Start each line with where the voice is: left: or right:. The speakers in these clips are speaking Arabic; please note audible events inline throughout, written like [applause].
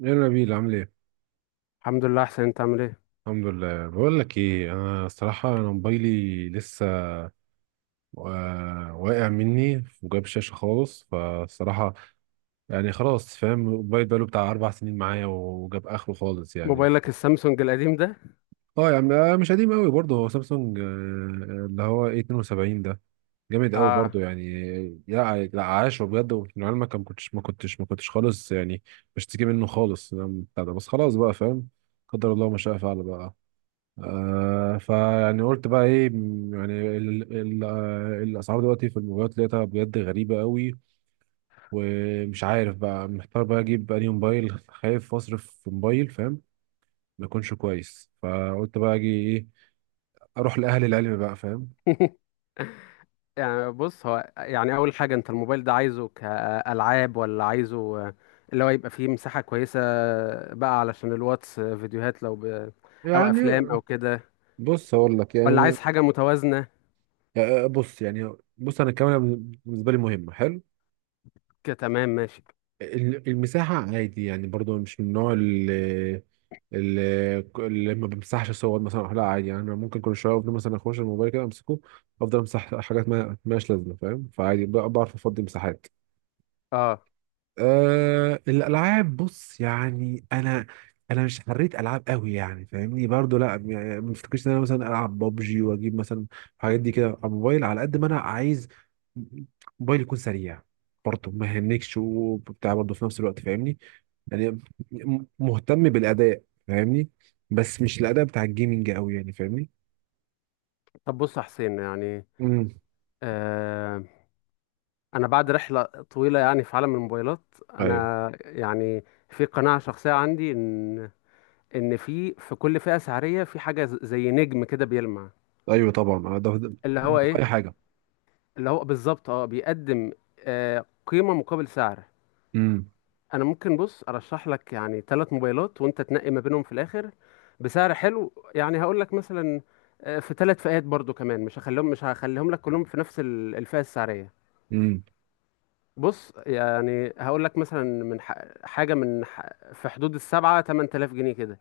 right: يا نبيل عامل ايه؟
left: الحمد لله احسن. انت عامل ايه؟
right: الحمد لله، بقول لك ايه، انا الصراحه انا موبايلي لسه واقع مني وجاب شاشه خالص فالصراحه. يعني خلاص فاهم، الموبايل بقاله بتاع اربع سنين معايا وجاب اخره خالص يعني.
left: موبايلك السامسونج القديم ده؟
right: اه يعني مش قديم قوي برضه، هو سامسونج اللي هو ايه 72 ده. جامد قوي
left: اه.
right: برضه يعني. لا لا، عاش بجد. ومن علمك ما كنتش خالص يعني بشتكي منه خالص بتاع ده، بس خلاص بقى فاهم. قدر الله ما شاء فعل بقى. آه فيعني قلت بقى ايه، يعني ال ال آه، الاسعار دلوقتي في الموبايلات لقيتها بجد غريبه قوي. ومش عارف بقى، محتار بقى اجيب انهي موبايل، خايف اصرف في موبايل فاهم ما يكونش كويس. فقلت بقى اجي ايه، اروح لاهل العلم بقى فاهم.
left: [laughs] يعني بص، هو يعني اول حاجه انت الموبايل ده عايزه كالعاب، ولا عايزه اللي هو يبقى فيه مساحه كويسه بقى علشان الواتس، فيديوهات لو او
right: يعني
left: افلام او كده،
right: بص اقول لك
left: ولا
right: يعني،
left: عايز حاجه متوازنه؟
right: بص يعني انا الكاميرا بالنسبه لي مهمه. حلو.
left: كتمام، ماشي.
right: المساحة عادي يعني، برضو مش من النوع اللي ما بمسحش صور مثلا، لا عادي يعني. أنا ممكن كل شوية أفضل مثلا أخش الموبايل كده أمسكه، أفضل أمسح حاجات ما مالهاش لازمة فاهم. فعادي بعرف أفضي مساحات.
left: اه،
right: أه الألعاب، بص يعني أنا مش حريت ألعاب قوي يعني فاهمني. برضو لا، يعني ما افتكرش إن أنا مثلا ألعب ببجي وأجيب مثلا الحاجات دي كده على الموبايل. على قد ما أنا عايز موبايل يكون سريع برضه ما يهنكش وبتاع، برضه في نفس الوقت فاهمني يعني. مهتم بالاداء فاهمني، بس مش الاداء بتاع الجيمنج قوي يعني فاهمني.
left: طب بص يا حسين، يعني
right: امم.
left: آه انا بعد رحله طويله يعني في عالم الموبايلات،
right: ايوه،
left: انا يعني في قناعه شخصيه عندي ان ان في كل فئه سعريه في حاجه زي نجم كده بيلمع،
right: ايوه طبعا ده.
left: اللي هو
right: ده في اي
left: ايه،
right: حاجه.
left: اللي هو بالظبط اه بيقدم قيمه مقابل سعر.
right: امم.
left: انا ممكن بص ارشح لك يعني ثلاث موبايلات، وانت تنقي ما بينهم في الاخر بسعر حلو. يعني هقول لك مثلا، في ثلاث فئات برضو كمان، مش هخليهم لك كلهم في نفس الفئه السعريه.
right: امم.
left: بص يعني هقول لك مثلا من حاجه في حدود السبعة 8000 جنيه كده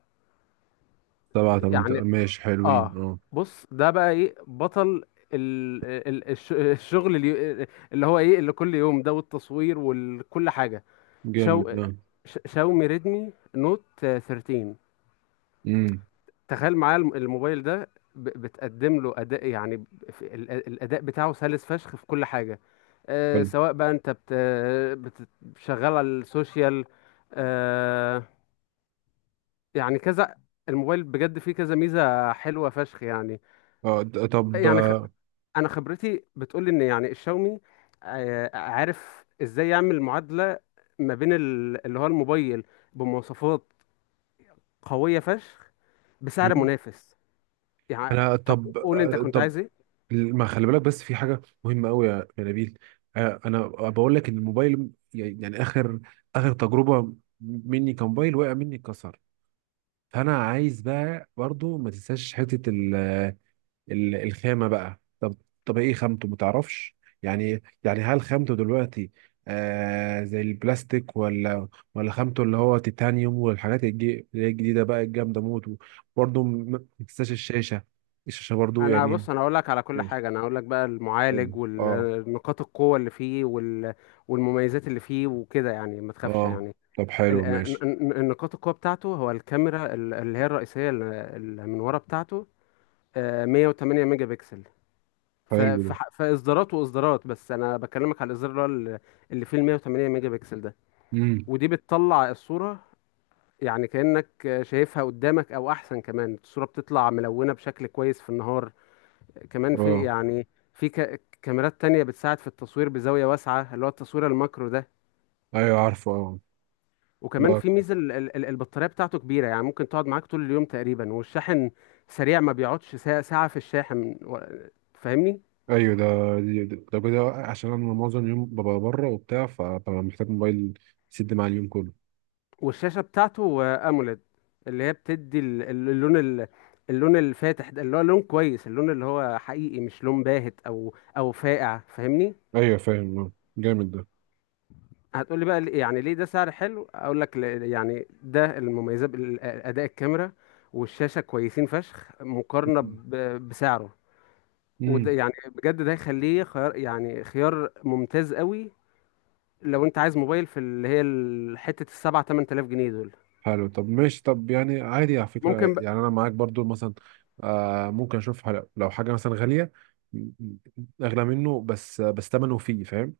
right: سبعه؟ طب انت
left: يعني.
right: ماشي، حلوين
left: اه،
right: اه.
left: بص، ده بقى ايه بطل الشغل اللي هو ايه، اللي كل يوم ده والتصوير وكل حاجه. شاو...
right: جامد اه.
left: شاومي ريدمي نوت 13.
right: امم.
left: تخيل معايا الموبايل ده بتقدم له اداء، يعني في الاداء بتاعه سلس فشخ في كل حاجه، آه،
right: حلو
left: سواء بقى انت بت... شغال على السوشيال، آه، يعني كذا. الموبايل بجد فيه كذا ميزه حلوه فشخ يعني.
right: اه. طب
left: يعني
right: آه،
left: انا خبرتي بتقول لي ان يعني الشاومي عارف ازاي يعمل معادله ما بين اللي هو الموبايل بمواصفات قويه فشخ بسعر
right: مم.
left: منافس.
right: انا
left: يعني طب
right: طب
left: قول انت كنت
right: طب
left: عايز ايه؟
right: ما خلي بالك، بس في حاجه مهمه قوي يا نبيل. انا بقول لك ان الموبايل يعني اخر تجربه مني كموبايل وقع مني اتكسر. فانا عايز بقى برضو ما تنساش حته الخامه بقى. طب ايه خامته ما تعرفش يعني؟ هل خامته دلوقتي آه زي البلاستيك، ولا خامته اللي هو تيتانيوم والحاجات اللي هي الجديده بقى الجامده موت. برضو ما تنساش الشاشه، الشاشه برضو
left: انا
right: يعني.
left: بص انا اقول لك على كل
right: ماشي.
left: حاجه. انا اقول لك بقى
right: حلو
left: المعالج
right: اه.
left: والنقاط القوه اللي فيه والمميزات اللي فيه وكده، يعني ما تخافش
right: اه
left: يعني.
right: طب حلو ماشي.
left: النقاط القوه بتاعته هو الكاميرا اللي هي الرئيسيه، اللي من ورا بتاعته، آه، 108 ميجا بكسل.
right: حلو ده.
left: في اصدارات واصدارات، بس انا بكلمك على الاصدار اللي هو اللي فيه ال 108 ميجا بكسل ده.
right: امم.
left: ودي بتطلع الصوره يعني كانك شايفها قدامك او احسن كمان. الصوره بتطلع ملونه بشكل كويس في النهار. كمان في
right: اه
left: يعني في كاميرات تانية بتساعد في التصوير بزاويه واسعه، اللي هو التصوير الماكرو ده.
right: ايوه، عارفه اه.
left: وكمان
right: لا،
left: في ميزه البطاريه بتاعته كبيره، يعني ممكن تقعد معاك طول اليوم تقريبا. والشاحن سريع، ما بيقعدش ساعه ساعة في الشاحن و، فاهمني.
right: ايوه ده. ده كده عشان انا معظم اليوم ببقى بره وبتاع، فببقى محتاج موبايل يسد معايا اليوم كله.
left: والشاشة بتاعته أموليد، اللي هي بتدي اللون اللون الفاتح ده، اللي هو لون كويس، اللون اللي هو حقيقي، مش لون باهت أو فاقع، فاهمني؟
right: ايوه فاهم جامد ده.
left: هتقولي بقى يعني ليه ده سعر حلو؟ أقول لك يعني ده المميزات بأداء الكاميرا، والشاشة كويسين فشخ مقارنة
right: مم.
left: بسعره. وده
right: امم.
left: يعني بجد ده يخليه خيار، يعني خيار ممتاز قوي لو انت عايز موبايل في اللي هي حتة السبعة تمن تلاف جنيه دول.
right: حلو. طب ماشي. طب يعني عادي على فكره،
left: ممكن،
right: يعني انا معاك برضو مثلا ممكن اشوف لو حاجه مثلا غاليه م- م- اغلى منه، بس ثمنه فيه فاهم.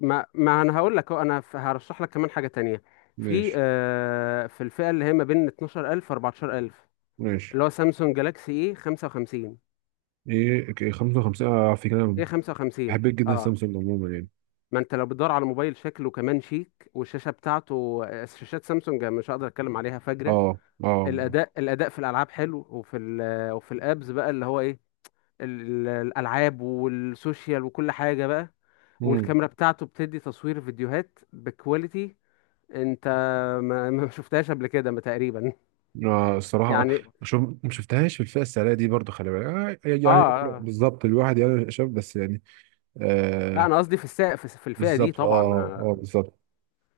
left: ما ما انا هقول لك أهو، انا هرشح لك كمان حاجه تانية في
right: ماشي.
left: آه في الفئه اللي هي ما بين 12000 14000،
right: ماشي.
left: اللي هو سامسونج جالاكسي ايه 55.
right: ايه إيه، 55 على فكره انا
left: ايه 55،
right: بحب جدا
left: اه
right: سامسونج عموما يعني.
left: ما انت لو بتدور على موبايل شكله كمان شيك والشاشه بتاعته آه، شاشات سامسونج يعني مش هقدر اتكلم عليها، فجره.
right: اه اه.
left: الاداء، الاداء في الالعاب حلو، وفي ال وفي الابز بقى اللي هو ايه، الالعاب والسوشيال وكل حاجه بقى.
right: امم.
left: والكاميرا بتاعته بتدي تصوير فيديوهات بكواليتي انت ما شفتهاش قبل كده ما تقريبا،
right: الصراحة
left: يعني.
right: شوف، ما شفتهاش في الفئة السعرية دي برضو. خلي بالك
left: اه،
right: يعني
left: آه.
right: بالظبط، الواحد يعني شاف بس يعني
left: لا
right: آه
left: انا قصدي في في في الفئه دي
right: بالظبط.
left: طبعا،
right: اه اه
left: آه.
right: بالظبط.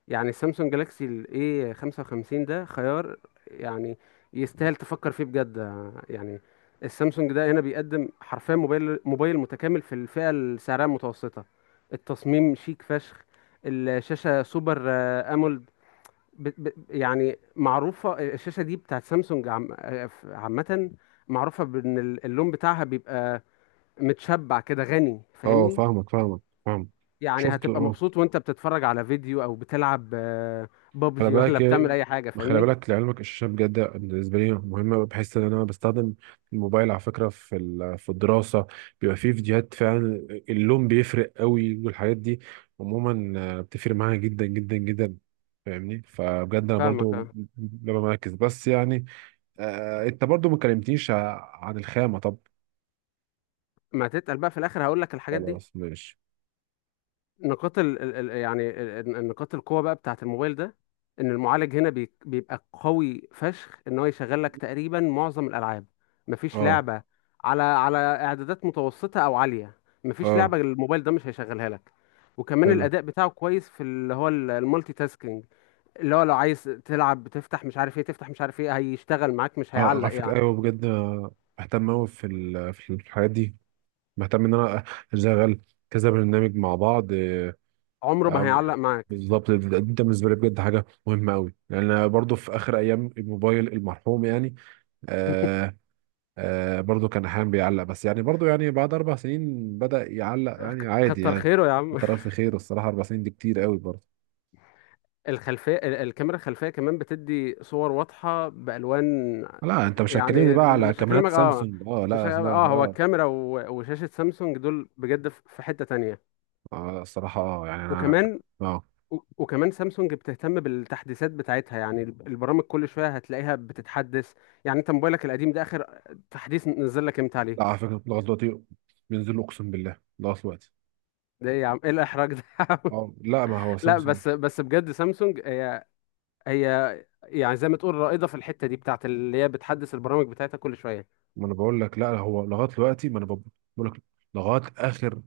left: يعني السامسونج جالاكسي الاي 55 ده خيار يعني يستاهل تفكر فيه بجد، آه، يعني. السامسونج ده هنا بيقدم حرفيا موبايل، موبايل متكامل في الفئه السعريه المتوسطه. التصميم شيك فشخ. الشاشه سوبر آه، امول. يعني معروفة الشاشة دي بتاعت سامسونج عامة، معروفة بإن اللون بتاعها بيبقى متشبع كده غني،
right: اه
left: فاهمني؟
right: فاهمك، فاهمك، فاهمك.
left: يعني
right: شفت
left: هتبقى
right: اه.
left: مبسوط وانت بتتفرج على فيديو او بتلعب آه،
right: خلي
left: بابجي، ولا
right: بالك إيه،
left: بتعمل اي حاجة،
right: خلي
left: فاهمني؟
right: بالك لعلمك، الشاشة بجد بالنسبة لي مهمة، بحس إن أنا بستخدم الموبايل على فكرة في في الدراسة. بيبقى فيه فيديوهات فعلا، اللون بيفرق قوي والحاجات دي عموما بتفرق معايا جدا جدا جدا فاهمني. فبجد أنا
left: فاهمك.
right: برضو
left: اه،
right: ببقى مركز، بس يعني أنت برضو ما كلمتنيش عن الخامة طب.
left: ما تتقل بقى، في الاخر هقول لك الحاجات دي.
right: خلاص ماشي.
left: نقاط نقاط القوة بقى بتاعة الموبايل ده، ان المعالج هنا بيبقى قوي فشخ، ان هو يشغل لك تقريبا معظم الالعاب. مفيش
right: أه
left: لعبة على على اعدادات متوسطة او عالية، مفيش لعبة
right: أه
left: الموبايل ده مش هيشغلها لك. وكمان
right: حلو.
left: الاداء بتاعه كويس في اللي هو المالتي تاسكينج، اللي هو لو عايز تلعب بتفتح مش عارف ايه، تفتح مش عارف ايه، هيشتغل معاك مش
right: أه
left: هيعلق
right: على فكرة
left: يعني.
right: أيوه بجد بهتم أوي في في الحاجات دي. مهتم ان انا اشغل كذا برنامج مع بعض
left: عمره ما
right: أو-
left: هيعلق معاك.
right: بالظبط. ده بالنسبه لي بجد حاجه مهمه قوي، لان أنا برضو في اخر ايام الموبايل المرحوم يعني.
left: [laughs]
right: آه آه برضو كان احيانا بيعلق، بس يعني برضو يعني بعد اربع سنين بدأ يعلق يعني عادي
left: كتر
right: يعني.
left: خيره يا عم.
right: انت رأي في خير، الصراحه اربع سنين دي كتير قوي برضو.
left: الخلفية الكاميرا الخلفية كمان بتدي صور واضحة بألوان.
right: لا انت مش هتكلمني
left: يعني
right: بقى على
left: مش
right: كاميرات
left: هكلمك، اه
right: سامسونج، اه
left: مش
right: لا لا
left: اه، هو
right: اه,
left: الكاميرا وشاشة سامسونج دول بجد في في حتة تانية.
right: الصراحه اه يعني انا.
left: وكمان
right: اه
left: وكمان سامسونج بتهتم بالتحديثات بتاعتها. يعني البرامج كل شوية هتلاقيها بتتحدث. يعني انت موبايلك القديم ده آخر تحديث نزل لك امتى عليه؟
right: لا، على فكره لغايه دلوقتي بينزلوا اقسم بالله لغايه دلوقتي.
left: ده ايه يا عم، ايه الإحراج ده يا عم؟
right: اه لا، ما هو
left: [laughs] لا
right: سامسونج.
left: بس، بس بجد سامسونج هي يعني زي ما تقول رائدة في الحتة دي بتاعت اللي هي بتحدث البرامج بتاعتها كل شوية.
right: ما انا بقول لك، لا هو لغايه دلوقتي، ما انا بقول لك لغايه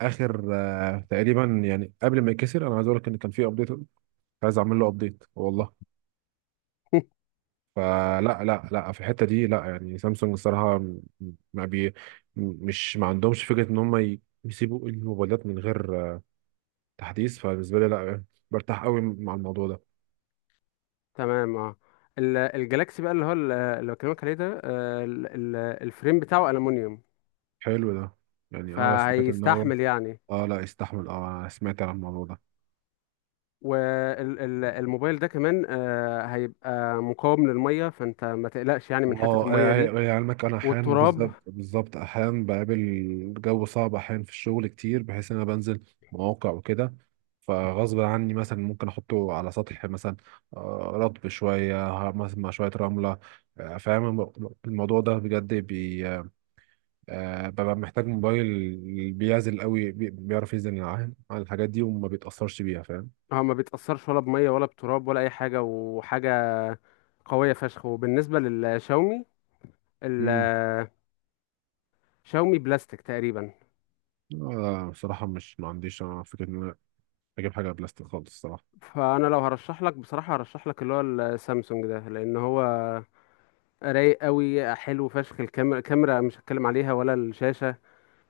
right: اخر تقريبا، يعني قبل ما يكسر انا عايز اقول لك ان كان في ابديت عايز اعمل له ابديت والله. فلا لا لا في الحته دي، لا يعني سامسونج الصراحه م- ما بي م- مش ما عندهمش فكره ان هم يسيبوا الموبايلات من غير تحديث. فبالنسبه لي لا، برتاح قوي مع الموضوع ده.
left: تمام، اه. الجلاكسي بقى اللي هو اللي بكلمك عليه ده آه، الفريم بتاعه ألمونيوم،
right: حلو ده، يعني اه سمعت ان هو
left: فهيستحمل يعني.
right: اه لا، يستحمل اه. أنا سمعت عن الموضوع ده.
left: والموبايل ده كمان آه، هيبقى مقاوم للمية، فانت ما تقلقش يعني من حتة
right: اه
left: المية دي،
right: يعني علمك انا احيانا،
left: والتراب.
right: بالظبط بالظبط احيانا بقابل جو صعب احيانا في الشغل كتير، بحيث ان انا بنزل مواقع وكده. فغصب عني مثلا ممكن احطه على سطح مثلا رطب شويه مثلا مع شويه رمله فاهم الموضوع ده بجد بي آه، ببقى محتاج موبايل بيعزل قوي بيعرف يعزل عن [laughs] الحاجات دي وما بيتاثرش بيها فاهم.
left: هو ما بيتأثرش ولا بمية ولا بتراب ولا أي حاجة، وحاجة قوية فشخ. وبالنسبة للشاومي،
right: امم.
left: الشاومي بلاستيك تقريبا.
right: بصراحه مش ما عنديش انا فكره ان انا اجيب حاجه بلاستيك خالص الصراحه.
left: فأنا لو هرشح لك بصراحة هرشح لك اللي هو السامسونج ده، لأن هو رايق قوي حلو فشخ، الكاميرا كاميرا مش هتكلم عليها ولا الشاشة،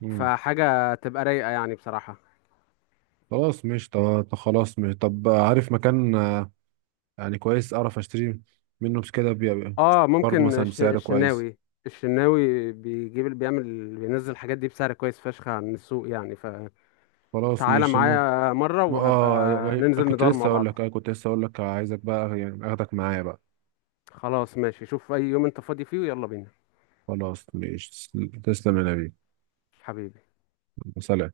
left: فحاجة تبقى رايقة يعني بصراحة.
right: خلاص مش طب. خلاص مش طب، عارف مكان يعني كويس اعرف اشتري منه بس كده
left: اه،
right: برضه
left: ممكن
right: مثلا بسعر كويس.
left: الشناوي، الشناوي بيجيب، بيعمل، بينزل الحاجات دي بسعر كويس فشخ عن السوق يعني. فتعالى
right: خلاص مش المهم.
left: معايا مرة وهبقى
right: اه يعني
left: ننزل ندار مع بعض.
right: كنت لسه اقول لك، عايزك بقى يعني اخدك معايا بقى.
left: خلاص ماشي، شوف اي يوم انت فاضي فيه ويلا بينا،
right: خلاص مش. تسلم يا نبي.
left: حبيبي.
right: سلام.